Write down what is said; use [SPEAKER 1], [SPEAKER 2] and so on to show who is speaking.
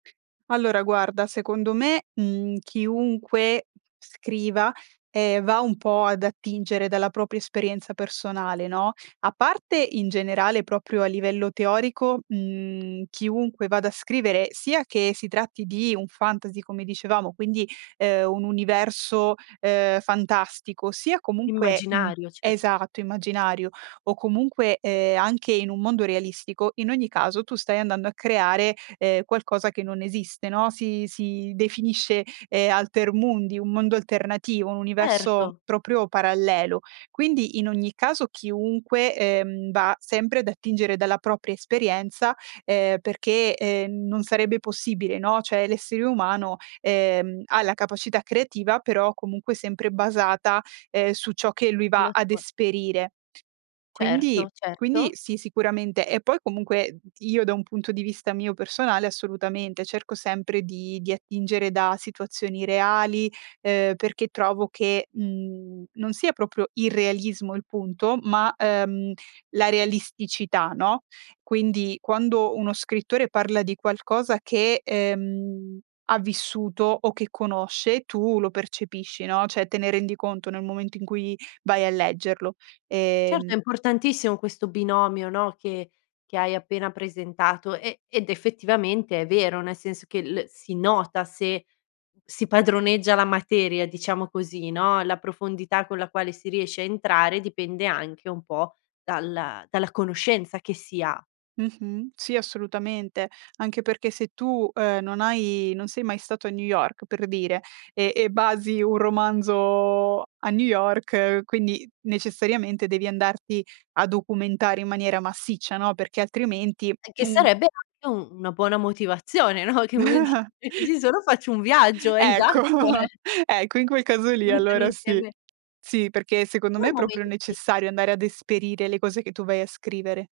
[SPEAKER 1] Allora guarda, secondo me, mhmm, chiunque scriva, ehm, va un po' ad attingere dalla propria esperienza personale, no. A parte in generale, proprio a livello teorico, mhmm, chiunque vada a scrivere, sia che si tratti di un fantasy, come dicevamo, quindi, ehm, un universo, ehm, fantastico, sia comunque un
[SPEAKER 2] Immaginario, cer
[SPEAKER 1] esatto, immaginario o comunque, ehm, anche in un mondo realistico, in ogni caso tu stai andando a creare, ehm, qualcosa che non esiste, no. Si si definisce, ehm, alter mundi, un mondo alternativo, un universo
[SPEAKER 2] Erto.
[SPEAKER 1] proprio parallelo. Quindi, in ogni caso chiunque, ehm, va sempre ad attingere dalla propria esperienza, ehm, perché, ehm, non sarebbe possibile, no; cioè, l'essere umano, ehm, ha la capacità creativa però comunque sempre basata, ehm, su ciò che lui va
[SPEAKER 2] La
[SPEAKER 1] ad
[SPEAKER 2] sua
[SPEAKER 1] esperire. Quindi
[SPEAKER 2] Certo,
[SPEAKER 1] quindi
[SPEAKER 2] certo.
[SPEAKER 1] sì, sicuramente. E poi comunque, uhm, io da un punto di vista mio personale, assolutamente, cerco sempre di di attingere da situazioni reali, ehm, perché trovo che, mhmm, non sia proprio irrealismo il punto, ma, ehm, la realisticità, no. Quindi, quando uno scrittore parla di qualcosa che, ehm, ha vissuto o che conosce tu lo percepisci, no, cioè te ne rendi conto nel momento in cui vai a leggerlo.
[SPEAKER 2] Certo,
[SPEAKER 1] Ehm
[SPEAKER 2] è importantissimo questo binomio, no, che che hai appena presentato, e ed effettivamente è vero, nel senso che l si nota se si padroneggia la materia, diciamo così, no, la profondità con la quale si riesce a entrare dipende anche un po' dalla dalla conoscenza che si ha.
[SPEAKER 1] Mh-mh. Sì, assolutamente, anche perché se tu, ehm, non hai non sei mai stato a New York per dire, e e basi un romanzo a New York, quindi necessariamente devi andarti a documentare in maniera massiccia, no, perché altrimenti
[SPEAKER 2] E che
[SPEAKER 1] un
[SPEAKER 2] sarebbe anche u una buona motivazione, no, che uno di "Già ci sono faccio un viaggio", esatto,
[SPEAKER 1] Ecco.
[SPEAKER 2] eh.
[SPEAKER 1] Ecco, in quel caso lì
[SPEAKER 2] [unintelligible]
[SPEAKER 1] allora sì.
[SPEAKER 2] insieme.
[SPEAKER 1] Sì, perché secondo me
[SPEAKER 2] [unintelligible]
[SPEAKER 1] è proprio
[SPEAKER 2] momenti.
[SPEAKER 1] necessario andare ad esperire le cose che tu vai a scrivere.